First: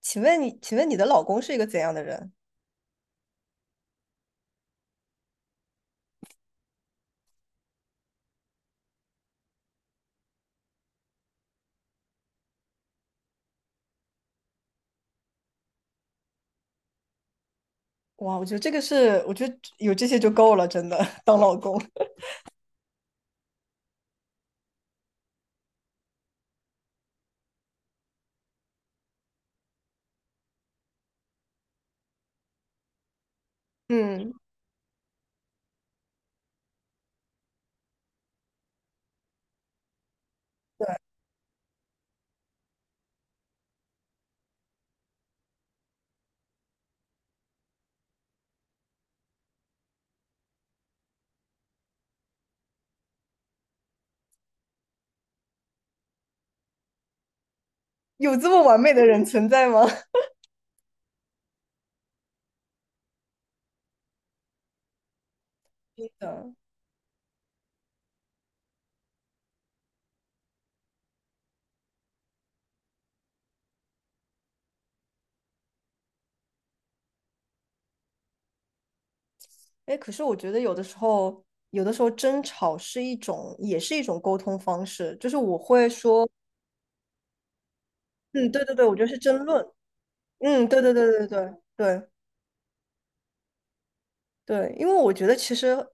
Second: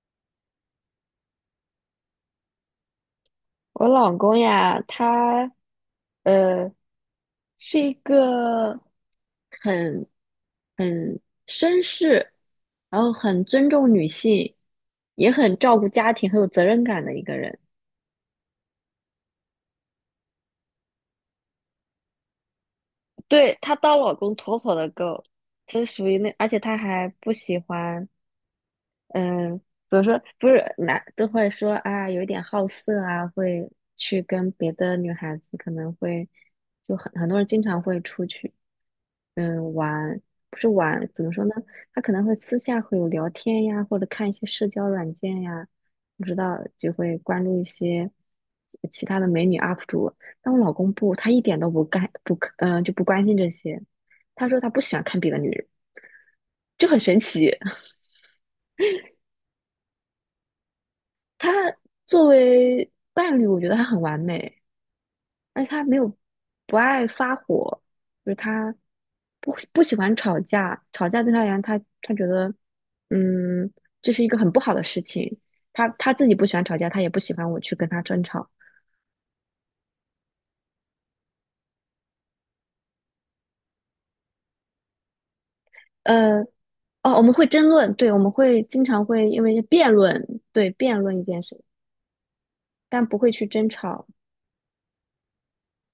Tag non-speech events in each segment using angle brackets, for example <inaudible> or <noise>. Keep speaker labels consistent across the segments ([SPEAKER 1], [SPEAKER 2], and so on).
[SPEAKER 1] 请问你，请问你的老公是一个怎样的人？
[SPEAKER 2] 我老公呀，他呃是一个很很绅士，然后很尊重女性，也很照顾家庭，很有责任感的一个人。
[SPEAKER 1] 哇，我觉得这个是，我觉得有这些就够了，真的，当老公
[SPEAKER 2] 对，他当老公妥妥的够，就是属于那，而且他还不喜欢。嗯，怎么说？不是男都会说啊，有一点好色啊，会
[SPEAKER 1] <laughs>，
[SPEAKER 2] 去
[SPEAKER 1] 嗯，
[SPEAKER 2] 跟别的女孩子可能会，就很多人经常会出去。玩，不是玩，怎么说呢？他可能会私下会有聊天呀，或者看一些社交软件呀，不知道就会关注一些其他的美女 UP 主。但我老公不，他一点都不干，不，就不关心这些。他说他不喜欢看别的女人，就很神奇。<laughs>
[SPEAKER 1] 有这么完美的人存在吗？<laughs>
[SPEAKER 2] 他作为伴侣，我觉得他很完美。而且他没
[SPEAKER 1] 真
[SPEAKER 2] 有
[SPEAKER 1] 的，
[SPEAKER 2] 不爱发火，就是他不喜欢吵架，吵架对他而言，他觉得，嗯，这是一个很不好的事情。他自己不喜欢吵架，他也不喜欢我去跟他争吵。
[SPEAKER 1] 哎，可是我觉得有的时候，有的时候争吵是一种，也是一种沟通方式，就是我会说，
[SPEAKER 2] 呃，哦，我们会争论，对，我们
[SPEAKER 1] 嗯，
[SPEAKER 2] 会
[SPEAKER 1] 对对
[SPEAKER 2] 经
[SPEAKER 1] 对，我觉
[SPEAKER 2] 常
[SPEAKER 1] 得是
[SPEAKER 2] 会因
[SPEAKER 1] 争
[SPEAKER 2] 为
[SPEAKER 1] 论，
[SPEAKER 2] 辩论，
[SPEAKER 1] 嗯，
[SPEAKER 2] 对，
[SPEAKER 1] 对对
[SPEAKER 2] 辩
[SPEAKER 1] 对
[SPEAKER 2] 论一
[SPEAKER 1] 对
[SPEAKER 2] 件
[SPEAKER 1] 对
[SPEAKER 2] 事，
[SPEAKER 1] 对。
[SPEAKER 2] 但不会去争吵。
[SPEAKER 1] 对，因为我觉得其实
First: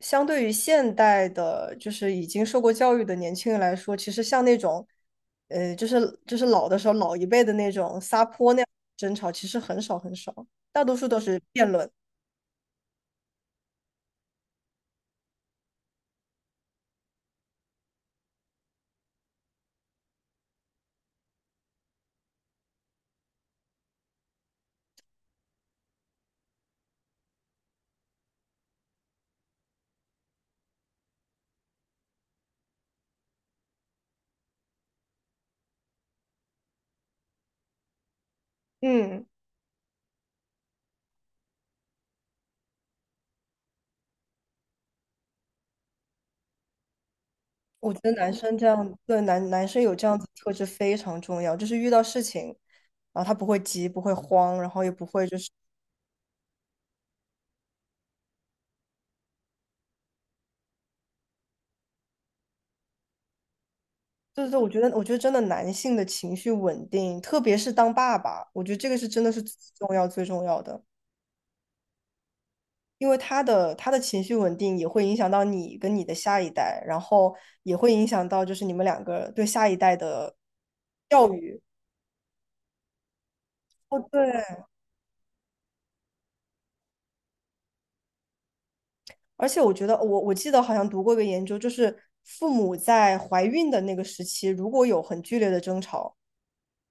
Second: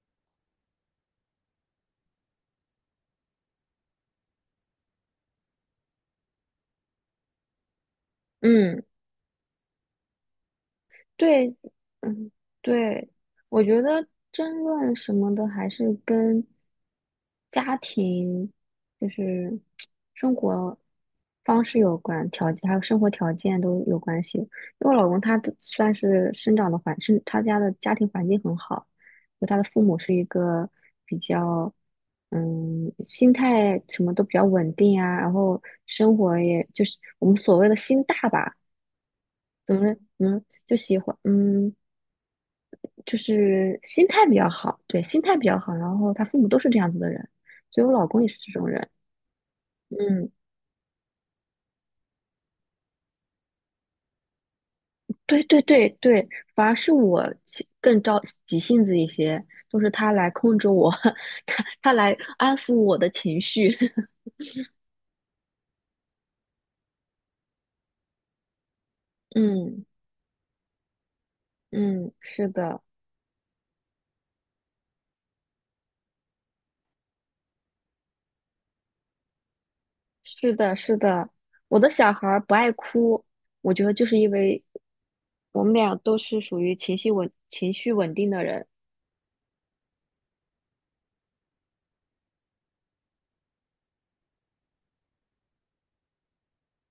[SPEAKER 1] 相对于现代的，就是已经受过教育的年轻人来说，其实像那种，就是老的时候老一辈的那种撒泼那样
[SPEAKER 2] 嗯。
[SPEAKER 1] 的争吵，其实很少很少，大多数都是
[SPEAKER 2] 对，
[SPEAKER 1] 辩论。
[SPEAKER 2] 嗯，对，我觉得争论什么的还是跟家庭，就是生活方式有关，条件还有生活条件都有关系。因为我老公他的算是生长的环，是他家的家庭环境很好，就他的父母是一个比较，心态什么都比较稳定啊，然后生活也就是我们所谓的心大吧。
[SPEAKER 1] 嗯，
[SPEAKER 2] 怎么就喜欢，就是心态比较好，对，心态比较好。然后他父母都是这样子的人，所以
[SPEAKER 1] 我
[SPEAKER 2] 我
[SPEAKER 1] 觉
[SPEAKER 2] 老
[SPEAKER 1] 得
[SPEAKER 2] 公也
[SPEAKER 1] 男
[SPEAKER 2] 是这
[SPEAKER 1] 生这
[SPEAKER 2] 种人。
[SPEAKER 1] 样，对男生有这样子
[SPEAKER 2] 嗯，
[SPEAKER 1] 特质非常重要，就是遇到事情，然后他不会急，不会慌，然后也不会就
[SPEAKER 2] 对
[SPEAKER 1] 是，
[SPEAKER 2] 对对对，反而是我更着急性子一些，都是他来控制我，<laughs> 他来安抚我的情绪。<laughs>
[SPEAKER 1] 对对，我觉得，我觉得真的男性的情绪稳定，特别是当爸爸，我觉得这个是真的是最
[SPEAKER 2] 嗯
[SPEAKER 1] 重要最重要的。
[SPEAKER 2] 嗯，是的，
[SPEAKER 1] 因为他的情绪稳定也会影响到你跟你的下一代，然后也会影响到就是你们两个对下一代的
[SPEAKER 2] 是的，是的。
[SPEAKER 1] 教育。
[SPEAKER 2] 我的小孩儿不爱哭，我觉得
[SPEAKER 1] 哦，
[SPEAKER 2] 就是
[SPEAKER 1] 对，
[SPEAKER 2] 因为我们俩都是属于情绪稳定的人。
[SPEAKER 1] 而且我觉得，我记得好像读过一个研究，就是父母在怀孕的那个时期，如果有很剧烈的争吵，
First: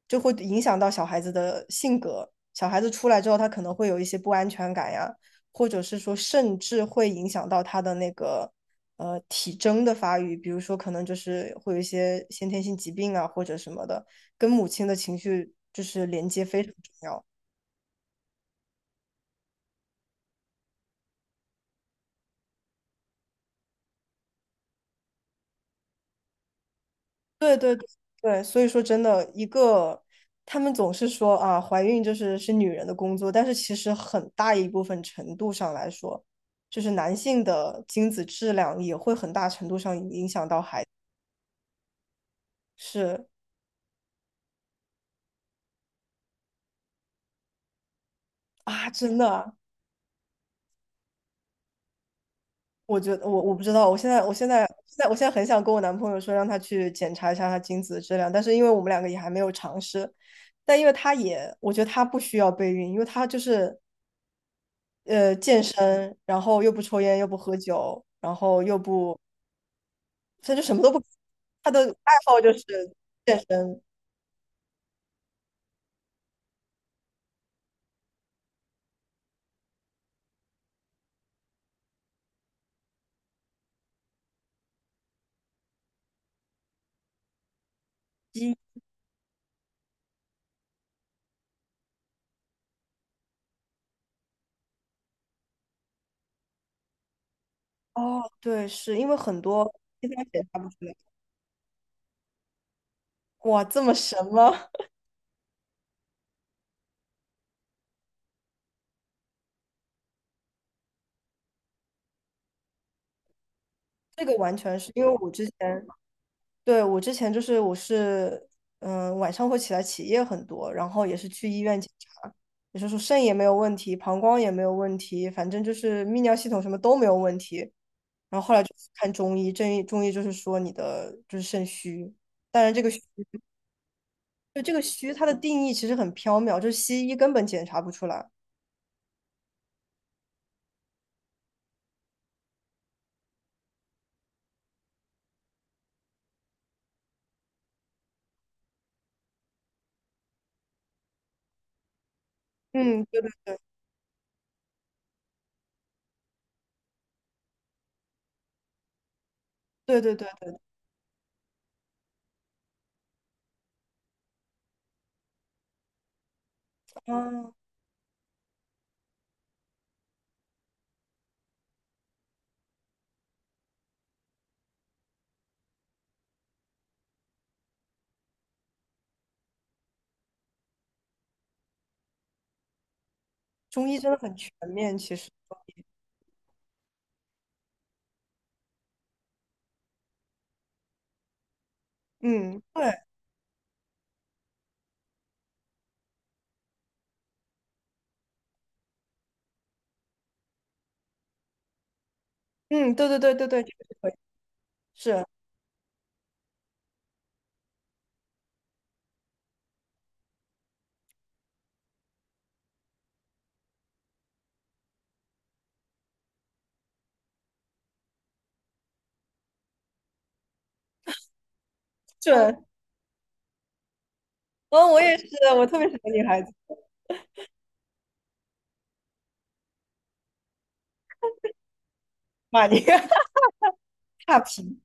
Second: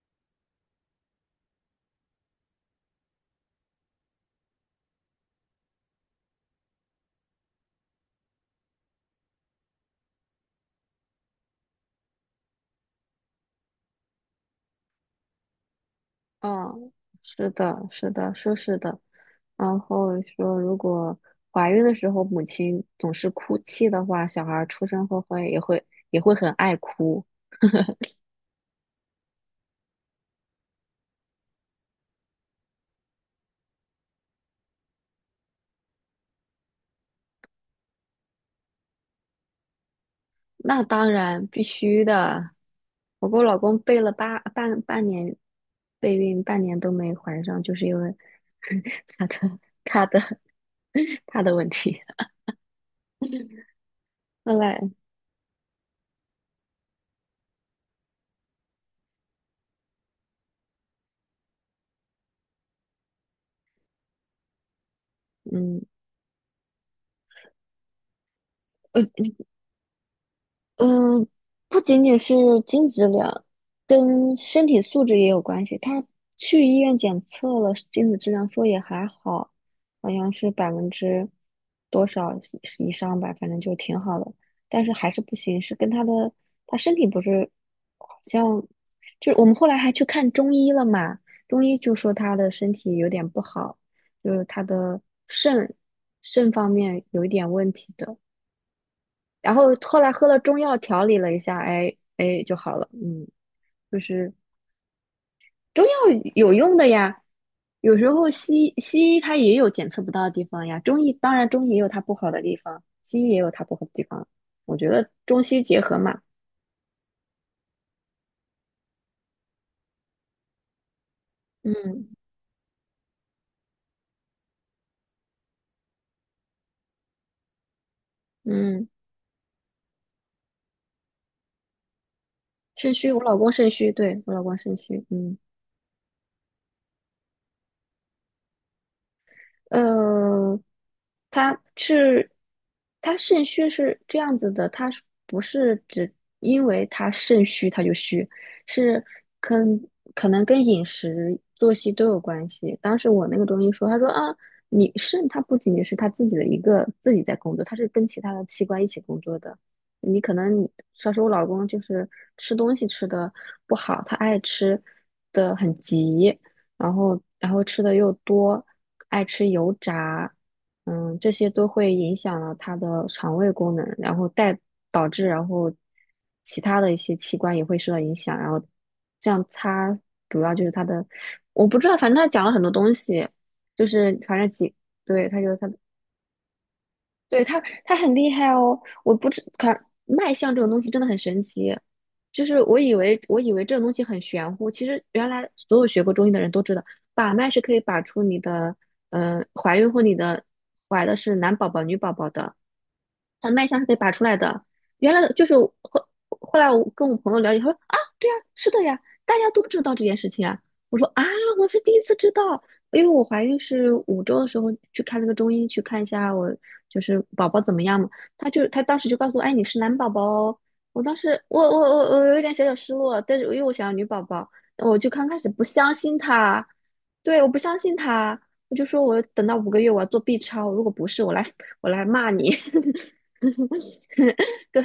[SPEAKER 1] 就会影响到小孩子的性格。小孩子出来之后，他可能会有一些不安全感呀，或者是说，甚至会影响到他的那个体征的发育，比如说可能就是会有一些先天性疾病啊或者什么的，跟母亲的情绪就是连接非常
[SPEAKER 2] 嗯，
[SPEAKER 1] 重要。
[SPEAKER 2] 是的，是的，说是的。然后说，如果怀孕的时候母亲总是哭泣的话，小孩儿出生后会也会也会很爱哭。
[SPEAKER 1] 对对对对，所以说真的，一个他们总是说啊，怀孕就是是女人的工作，但是其实很大一部分程度上来说，就是男性的精子质量也会很大程度上影响到孩
[SPEAKER 2] 那
[SPEAKER 1] 子。
[SPEAKER 2] 当然必须的。
[SPEAKER 1] 是
[SPEAKER 2] 我跟我老公备了半年备孕，半年都没怀上，就是因为
[SPEAKER 1] 啊，真的
[SPEAKER 2] <laughs> 他
[SPEAKER 1] 啊，
[SPEAKER 2] 的他的 <laughs> 他的问题。
[SPEAKER 1] 我觉得我不知道，我现在我现
[SPEAKER 2] 后
[SPEAKER 1] 在
[SPEAKER 2] 来，
[SPEAKER 1] 现在我现在很想跟我男朋友说，让他去检查一下他精子的质量，但是因为我们两个也还没有尝试，但因为他也，我觉得他不需要备孕，因为他就是健
[SPEAKER 2] 嗯。
[SPEAKER 1] 身，然后又不抽烟，又不喝酒，然后又不，他就什么都不，
[SPEAKER 2] 嗯，呃
[SPEAKER 1] 他的
[SPEAKER 2] 不仅
[SPEAKER 1] 爱
[SPEAKER 2] 仅是
[SPEAKER 1] 好就是
[SPEAKER 2] 精子质
[SPEAKER 1] 健
[SPEAKER 2] 量，
[SPEAKER 1] 身。
[SPEAKER 2] 跟身体素质也有关系。他去医院检测了精子质量，说也还好，好像是百分之多少以上吧，反正就挺好的。但是还是不行，是跟他身体不是，好
[SPEAKER 1] 一
[SPEAKER 2] 像就是我们后来还去看中医了嘛，中医就说他的身体有点不好，就是他的肾肾方面有一点问题的。
[SPEAKER 1] 哦，对，是因为很
[SPEAKER 2] 然后
[SPEAKER 1] 多
[SPEAKER 2] 后
[SPEAKER 1] 第
[SPEAKER 2] 来
[SPEAKER 1] 三
[SPEAKER 2] 喝
[SPEAKER 1] 者
[SPEAKER 2] 了
[SPEAKER 1] 查
[SPEAKER 2] 中
[SPEAKER 1] 不出
[SPEAKER 2] 药
[SPEAKER 1] 来。
[SPEAKER 2] 调理了一下，哎哎就好了。嗯，
[SPEAKER 1] 哇，这么
[SPEAKER 2] 就
[SPEAKER 1] 神
[SPEAKER 2] 是
[SPEAKER 1] 吗？
[SPEAKER 2] 中药有用的呀，有时候西医它也有检测不到的地方呀，中医当然中医也有它不好的地方，西医也有它不好的地
[SPEAKER 1] <laughs> 这
[SPEAKER 2] 方。
[SPEAKER 1] 个完
[SPEAKER 2] 我
[SPEAKER 1] 全
[SPEAKER 2] 觉
[SPEAKER 1] 是因为
[SPEAKER 2] 得
[SPEAKER 1] 我
[SPEAKER 2] 中
[SPEAKER 1] 之
[SPEAKER 2] 西结
[SPEAKER 1] 前，
[SPEAKER 2] 合嘛，
[SPEAKER 1] 对，我之前就是我是，嗯、晚上会起来起夜很多，然后也是去医院检
[SPEAKER 2] 嗯
[SPEAKER 1] 查，也就是说肾也没有问题，膀胱也没有问题，反正就是泌尿系统什么都没有问题。然后后来就
[SPEAKER 2] 嗯，
[SPEAKER 1] 去看中医，中医就是说你的就是肾虚，当然这个
[SPEAKER 2] 肾
[SPEAKER 1] 虚
[SPEAKER 2] 虚，我老公肾虚，对，我老公
[SPEAKER 1] 就这
[SPEAKER 2] 肾
[SPEAKER 1] 个
[SPEAKER 2] 虚，
[SPEAKER 1] 虚它的
[SPEAKER 2] 嗯。
[SPEAKER 1] 定义其实很缥缈，就是西医根本检查不出来。
[SPEAKER 2] 呃，他是他肾虚是这样子的，他不是只因为他肾虚他就虚，是跟可能跟饮食、作息都有关系。当
[SPEAKER 1] 嗯，
[SPEAKER 2] 时
[SPEAKER 1] 对
[SPEAKER 2] 我
[SPEAKER 1] 对
[SPEAKER 2] 那个
[SPEAKER 1] 对
[SPEAKER 2] 中医说，他说啊，你肾它不仅仅是它自己的一个自己在工作，它是跟其他的器官一起工作的。
[SPEAKER 1] 对对
[SPEAKER 2] 你
[SPEAKER 1] 对，
[SPEAKER 2] 可能你，像是我老公就是吃东西吃的不好，他爱吃的很急，然后然
[SPEAKER 1] 嗯，
[SPEAKER 2] 后吃的又多，爱吃油炸，这些都会影响了他的肠胃功能，然后导致然后其他的一些器官也会受到影响，然后这样他主要就是他的，我不知道，反正他讲了很多东西，就
[SPEAKER 1] 中医真的
[SPEAKER 2] 是
[SPEAKER 1] 很
[SPEAKER 2] 反正
[SPEAKER 1] 全
[SPEAKER 2] 几，
[SPEAKER 1] 面，其实
[SPEAKER 2] 对，他就
[SPEAKER 1] 中
[SPEAKER 2] 他
[SPEAKER 1] 医，
[SPEAKER 2] 对他，他很厉害哦。我不知看脉象这种东西真的很神奇，就
[SPEAKER 1] 嗯，
[SPEAKER 2] 是我
[SPEAKER 1] 对，
[SPEAKER 2] 以为我以为这种东西很玄乎，其实原来所有学过中医的人都知道，把脉是可以把出你的，怀孕或你的怀的是男宝宝、女宝宝的，
[SPEAKER 1] 嗯，对对对对
[SPEAKER 2] 他
[SPEAKER 1] 对，
[SPEAKER 2] 脉
[SPEAKER 1] 这
[SPEAKER 2] 象
[SPEAKER 1] 个
[SPEAKER 2] 是可以
[SPEAKER 1] 是可
[SPEAKER 2] 把
[SPEAKER 1] 以，
[SPEAKER 2] 出来的。原来
[SPEAKER 1] 是
[SPEAKER 2] 的就是我后来我跟我朋友了解，他说啊，对呀、是的呀，大家都不知道这件事情啊。我说啊，我是第一次知道。因为我怀孕是五周的时候去看那个中医，去看一下我就是宝宝怎么样嘛。他当时就告诉我，哎，你是男宝宝哦。我当时我我我我有点
[SPEAKER 1] 准，
[SPEAKER 2] 小小失落，但是因为我想要女宝宝，
[SPEAKER 1] 嗯，
[SPEAKER 2] 我
[SPEAKER 1] 我
[SPEAKER 2] 就
[SPEAKER 1] 也是，
[SPEAKER 2] 刚开始不
[SPEAKER 1] 我特别喜
[SPEAKER 2] 相
[SPEAKER 1] 欢
[SPEAKER 2] 信
[SPEAKER 1] 女孩子
[SPEAKER 2] 他，对，我不相信他，我就说我等到五个月我要做 B 超，如果不是我来骂你。<laughs>
[SPEAKER 1] 骂你，<laughs>
[SPEAKER 2] <laughs>
[SPEAKER 1] 差评，
[SPEAKER 2] 对，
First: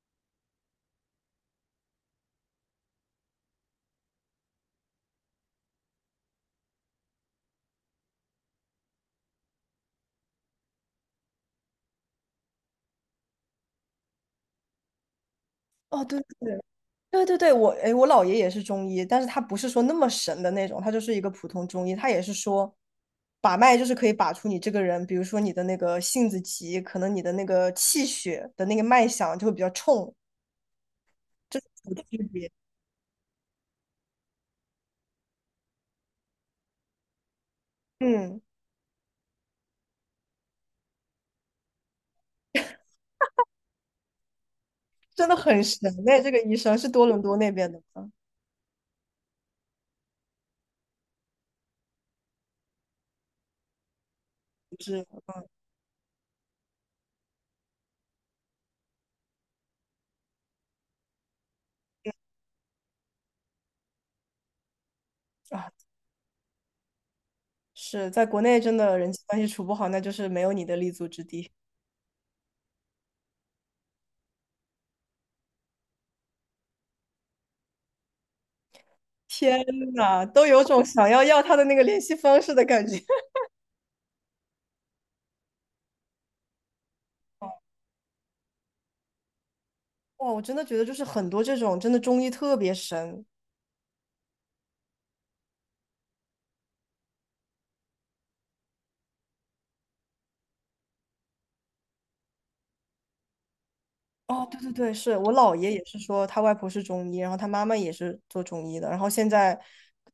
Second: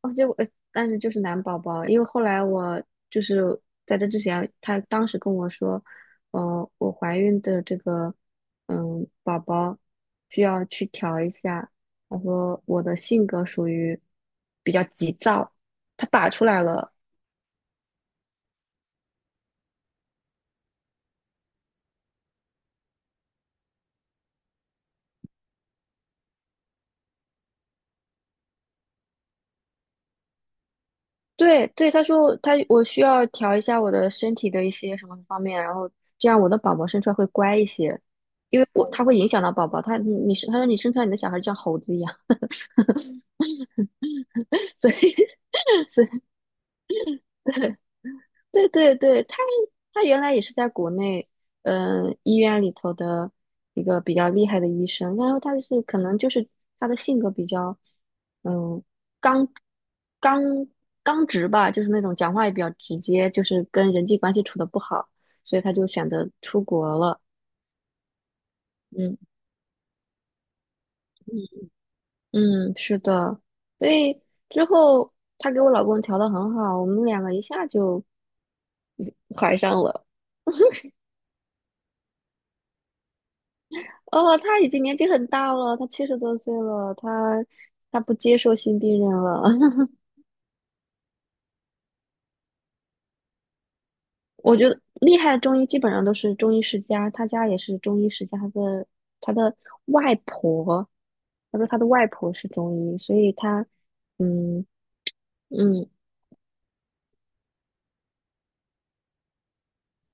[SPEAKER 2] 哦，但是就是男宝宝，因为后来我就是在这之前，他当时跟我说，我怀孕的这个宝宝需要去调一下，他说我的性格属于比较急躁，
[SPEAKER 1] 哦，
[SPEAKER 2] 他
[SPEAKER 1] 对对
[SPEAKER 2] 把出
[SPEAKER 1] 对
[SPEAKER 2] 来了。
[SPEAKER 1] 对对对，我哎，我姥爷也是中医，但是他不是说那么神的那种，他就是一个普通中医，他也是说，把脉就是可以把出你这个人，比如说你的那个性子急，可能你的那个气血的那个脉象就会比较冲，这是
[SPEAKER 2] 对对，
[SPEAKER 1] 有
[SPEAKER 2] 他
[SPEAKER 1] 区
[SPEAKER 2] 说
[SPEAKER 1] 别。
[SPEAKER 2] 我需要调一下我的身体的一些什么方面，然后这样我的宝宝生出来会乖一些，
[SPEAKER 1] 嗯，
[SPEAKER 2] 因为他会影响到宝宝，他说你生出来你的小孩就像猴子一样。所以
[SPEAKER 1] 真的
[SPEAKER 2] <laughs>
[SPEAKER 1] 很神哎，这个医生是多伦多那边的吗？
[SPEAKER 2] 对对对，他原来也是在国内，嗯，医院里头的一个比较厉害的医生，然后他是可能就是他的性格比较，嗯，刚刚刚直吧，就是那种讲话也比较直接，就是跟人际关系处的不好，所以
[SPEAKER 1] 啊，
[SPEAKER 2] 他就选择出国了。
[SPEAKER 1] 是在国内真的人
[SPEAKER 2] 嗯
[SPEAKER 1] 际关系处不好，那就是没有你的立足之地。
[SPEAKER 2] 嗯，是的，所以之后他给我老公调的很好，我们两个一下就怀
[SPEAKER 1] 天
[SPEAKER 2] 上了。
[SPEAKER 1] 呐，都有种想要要他的那个联系方式的感觉。<laughs>
[SPEAKER 2] 哦，他已经年纪很大了，他七十多岁了，他不接受新病人了。<laughs>
[SPEAKER 1] 哇，我真的觉得就是很多这种真的中医特别神，
[SPEAKER 2] 我觉得厉害的中医基本上都是中医世家，他家也是中医世家，他的外婆，他说他的外婆是中医，所以他
[SPEAKER 1] 哦，对
[SPEAKER 2] 嗯
[SPEAKER 1] 对对，是我姥爷也
[SPEAKER 2] 嗯
[SPEAKER 1] 是说他外婆是中医，然后他妈妈也是做中医的，然后现在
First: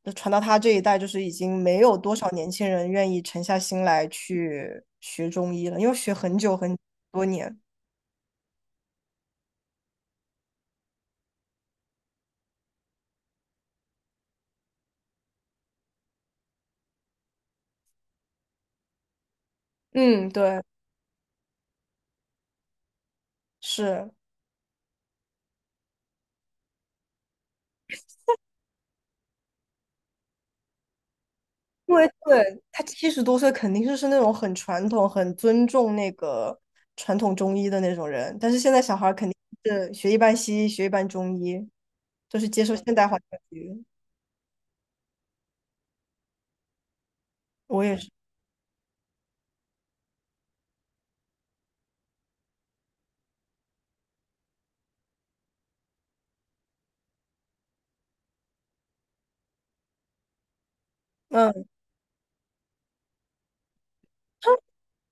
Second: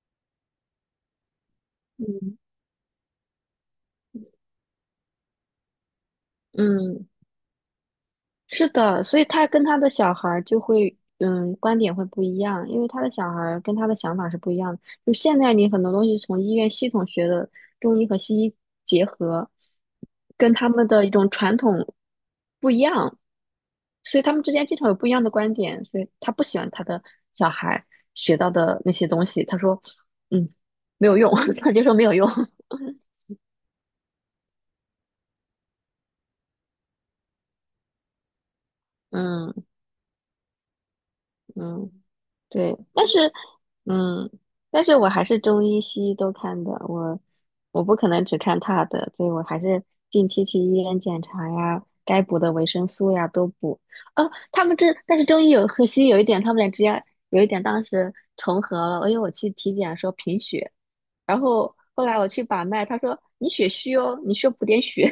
[SPEAKER 1] 传到他这一代，就是已经没有多少
[SPEAKER 2] 嗯
[SPEAKER 1] 年轻人愿意沉下心来去学中医了，因为学很久很
[SPEAKER 2] 嗯，
[SPEAKER 1] 多年。
[SPEAKER 2] 是的，所以他跟他的小孩儿就会，观点会不一样，因为他的小孩儿跟他的想法是不一样的。就现在你很多东西从医院系统学的中医和西医结合，
[SPEAKER 1] 嗯，
[SPEAKER 2] 跟
[SPEAKER 1] 对，
[SPEAKER 2] 他们的一种传统不一样，
[SPEAKER 1] 是
[SPEAKER 2] 所以他们之间经常有不一样的观点，所以他不喜欢他的小孩学到的那些东西，他说，嗯，没有用，<laughs> 他就说
[SPEAKER 1] 因
[SPEAKER 2] 没
[SPEAKER 1] 为
[SPEAKER 2] 有用，
[SPEAKER 1] 对他
[SPEAKER 2] <laughs>
[SPEAKER 1] 七十多岁肯定就是那种很传统、很尊重那个传统中医的那种人，但是现在小孩儿肯定
[SPEAKER 2] 嗯
[SPEAKER 1] 是学一半西医，学一半中医，
[SPEAKER 2] 嗯。
[SPEAKER 1] 就是接受
[SPEAKER 2] 对，
[SPEAKER 1] 现代化教育。
[SPEAKER 2] 嗯，但是我还是中医西医都看的，我
[SPEAKER 1] 我也
[SPEAKER 2] 不可
[SPEAKER 1] 是。
[SPEAKER 2] 能只看他的，所以我还是定期去医院检查呀，该补的维生素呀都补。哦，他们这，但是中医有和 <laughs> 西医有一点，他们俩之间有一点当时重合了，因为我去体检说贫血，然
[SPEAKER 1] 嗯。
[SPEAKER 2] 后后来我去把脉，他说你血虚哦，你需要补点血，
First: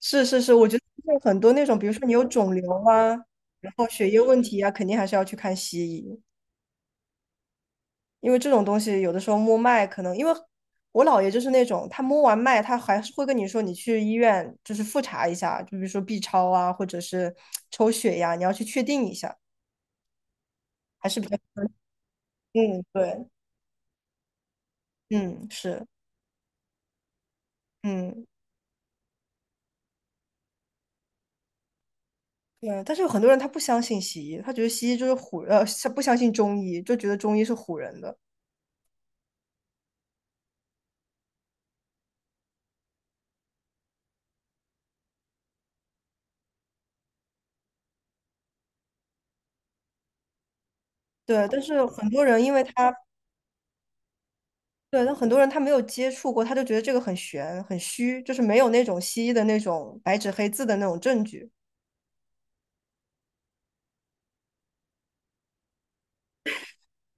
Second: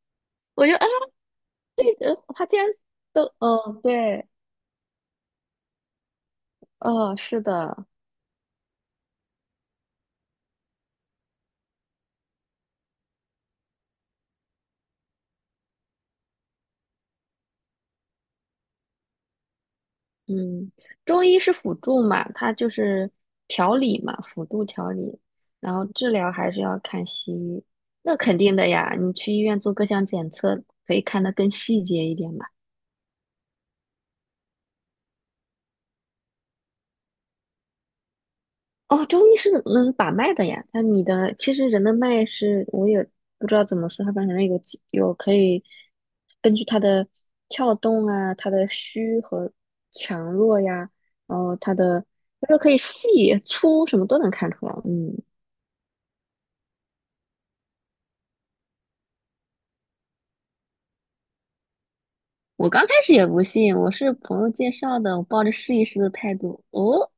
[SPEAKER 1] 是是是，
[SPEAKER 2] <laughs> 我
[SPEAKER 1] 我
[SPEAKER 2] 就
[SPEAKER 1] 觉得
[SPEAKER 2] 啊，
[SPEAKER 1] 就是很多那种，比如
[SPEAKER 2] 对
[SPEAKER 1] 说你
[SPEAKER 2] 的，
[SPEAKER 1] 有
[SPEAKER 2] 他
[SPEAKER 1] 肿
[SPEAKER 2] 竟
[SPEAKER 1] 瘤
[SPEAKER 2] 然
[SPEAKER 1] 啊，
[SPEAKER 2] 都，
[SPEAKER 1] 然
[SPEAKER 2] 哦，
[SPEAKER 1] 后血液
[SPEAKER 2] 对，
[SPEAKER 1] 问题啊，肯定还是要去看西医，
[SPEAKER 2] 哦，是的，
[SPEAKER 1] 因为这种东西有的时候摸脉可能，因为我姥爷就是那种，他摸完脉，他还是会跟你说你去医院就是复查一下，就比如说 B 超啊，或者是抽血呀、你要去确定一下，
[SPEAKER 2] 嗯，
[SPEAKER 1] 还是
[SPEAKER 2] 中
[SPEAKER 1] 比较，
[SPEAKER 2] 医是辅助嘛，它就
[SPEAKER 1] 嗯，
[SPEAKER 2] 是
[SPEAKER 1] 对，
[SPEAKER 2] 调理嘛，辅助调理，
[SPEAKER 1] 嗯，
[SPEAKER 2] 然后
[SPEAKER 1] 是，
[SPEAKER 2] 治疗还是要看西医。那
[SPEAKER 1] 嗯。
[SPEAKER 2] 肯定的呀，你去医院做各项检测，可以看得更细节一点嘛。
[SPEAKER 1] 对，但是有很多人他不相信西医，他觉得西医就是唬，他不相信中医，就觉得中医是唬人的。
[SPEAKER 2] 哦，中医是能把脉的呀，那你的其实人的脉是，我也不知道怎么说，它反正有可以根据它的跳动啊，它的虚和强弱呀，然
[SPEAKER 1] 对，
[SPEAKER 2] 后
[SPEAKER 1] 但
[SPEAKER 2] 它
[SPEAKER 1] 是
[SPEAKER 2] 的
[SPEAKER 1] 很多人
[SPEAKER 2] 就
[SPEAKER 1] 因
[SPEAKER 2] 是
[SPEAKER 1] 为
[SPEAKER 2] 可以
[SPEAKER 1] 他
[SPEAKER 2] 细粗什么都能看出来，
[SPEAKER 1] 对，那
[SPEAKER 2] 嗯。
[SPEAKER 1] 很多人他没有接触过，他就觉得这个很玄、很虚，就是没有那种西医的那种白纸黑字的那种证据，
[SPEAKER 2] 我刚开始也不信，我是朋友介绍的，我抱着试一试的态度。哦，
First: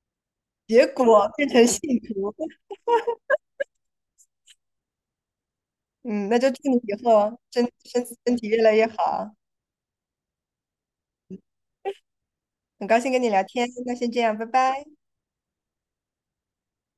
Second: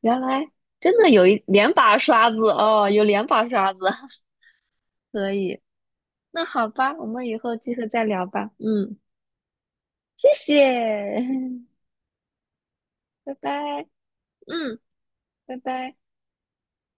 [SPEAKER 2] 原来
[SPEAKER 1] 结
[SPEAKER 2] 真的有
[SPEAKER 1] 果
[SPEAKER 2] 一
[SPEAKER 1] 变成
[SPEAKER 2] 两
[SPEAKER 1] 信
[SPEAKER 2] 把刷
[SPEAKER 1] 徒。
[SPEAKER 2] 子哦，有两把刷子，<laughs> 可以。
[SPEAKER 1] 嗯，那
[SPEAKER 2] 那
[SPEAKER 1] 就祝
[SPEAKER 2] 好
[SPEAKER 1] 你
[SPEAKER 2] 吧，
[SPEAKER 1] 以
[SPEAKER 2] 我们以
[SPEAKER 1] 后
[SPEAKER 2] 后
[SPEAKER 1] 身
[SPEAKER 2] 机会
[SPEAKER 1] 身
[SPEAKER 2] 再聊
[SPEAKER 1] 身体
[SPEAKER 2] 吧。
[SPEAKER 1] 越来越
[SPEAKER 2] 嗯，
[SPEAKER 1] 好。
[SPEAKER 2] 谢谢，
[SPEAKER 1] 很高兴跟
[SPEAKER 2] <laughs>
[SPEAKER 1] 你
[SPEAKER 2] 拜
[SPEAKER 1] 聊
[SPEAKER 2] 拜。
[SPEAKER 1] 天，那先这样，拜
[SPEAKER 2] 嗯，
[SPEAKER 1] 拜。
[SPEAKER 2] 拜拜。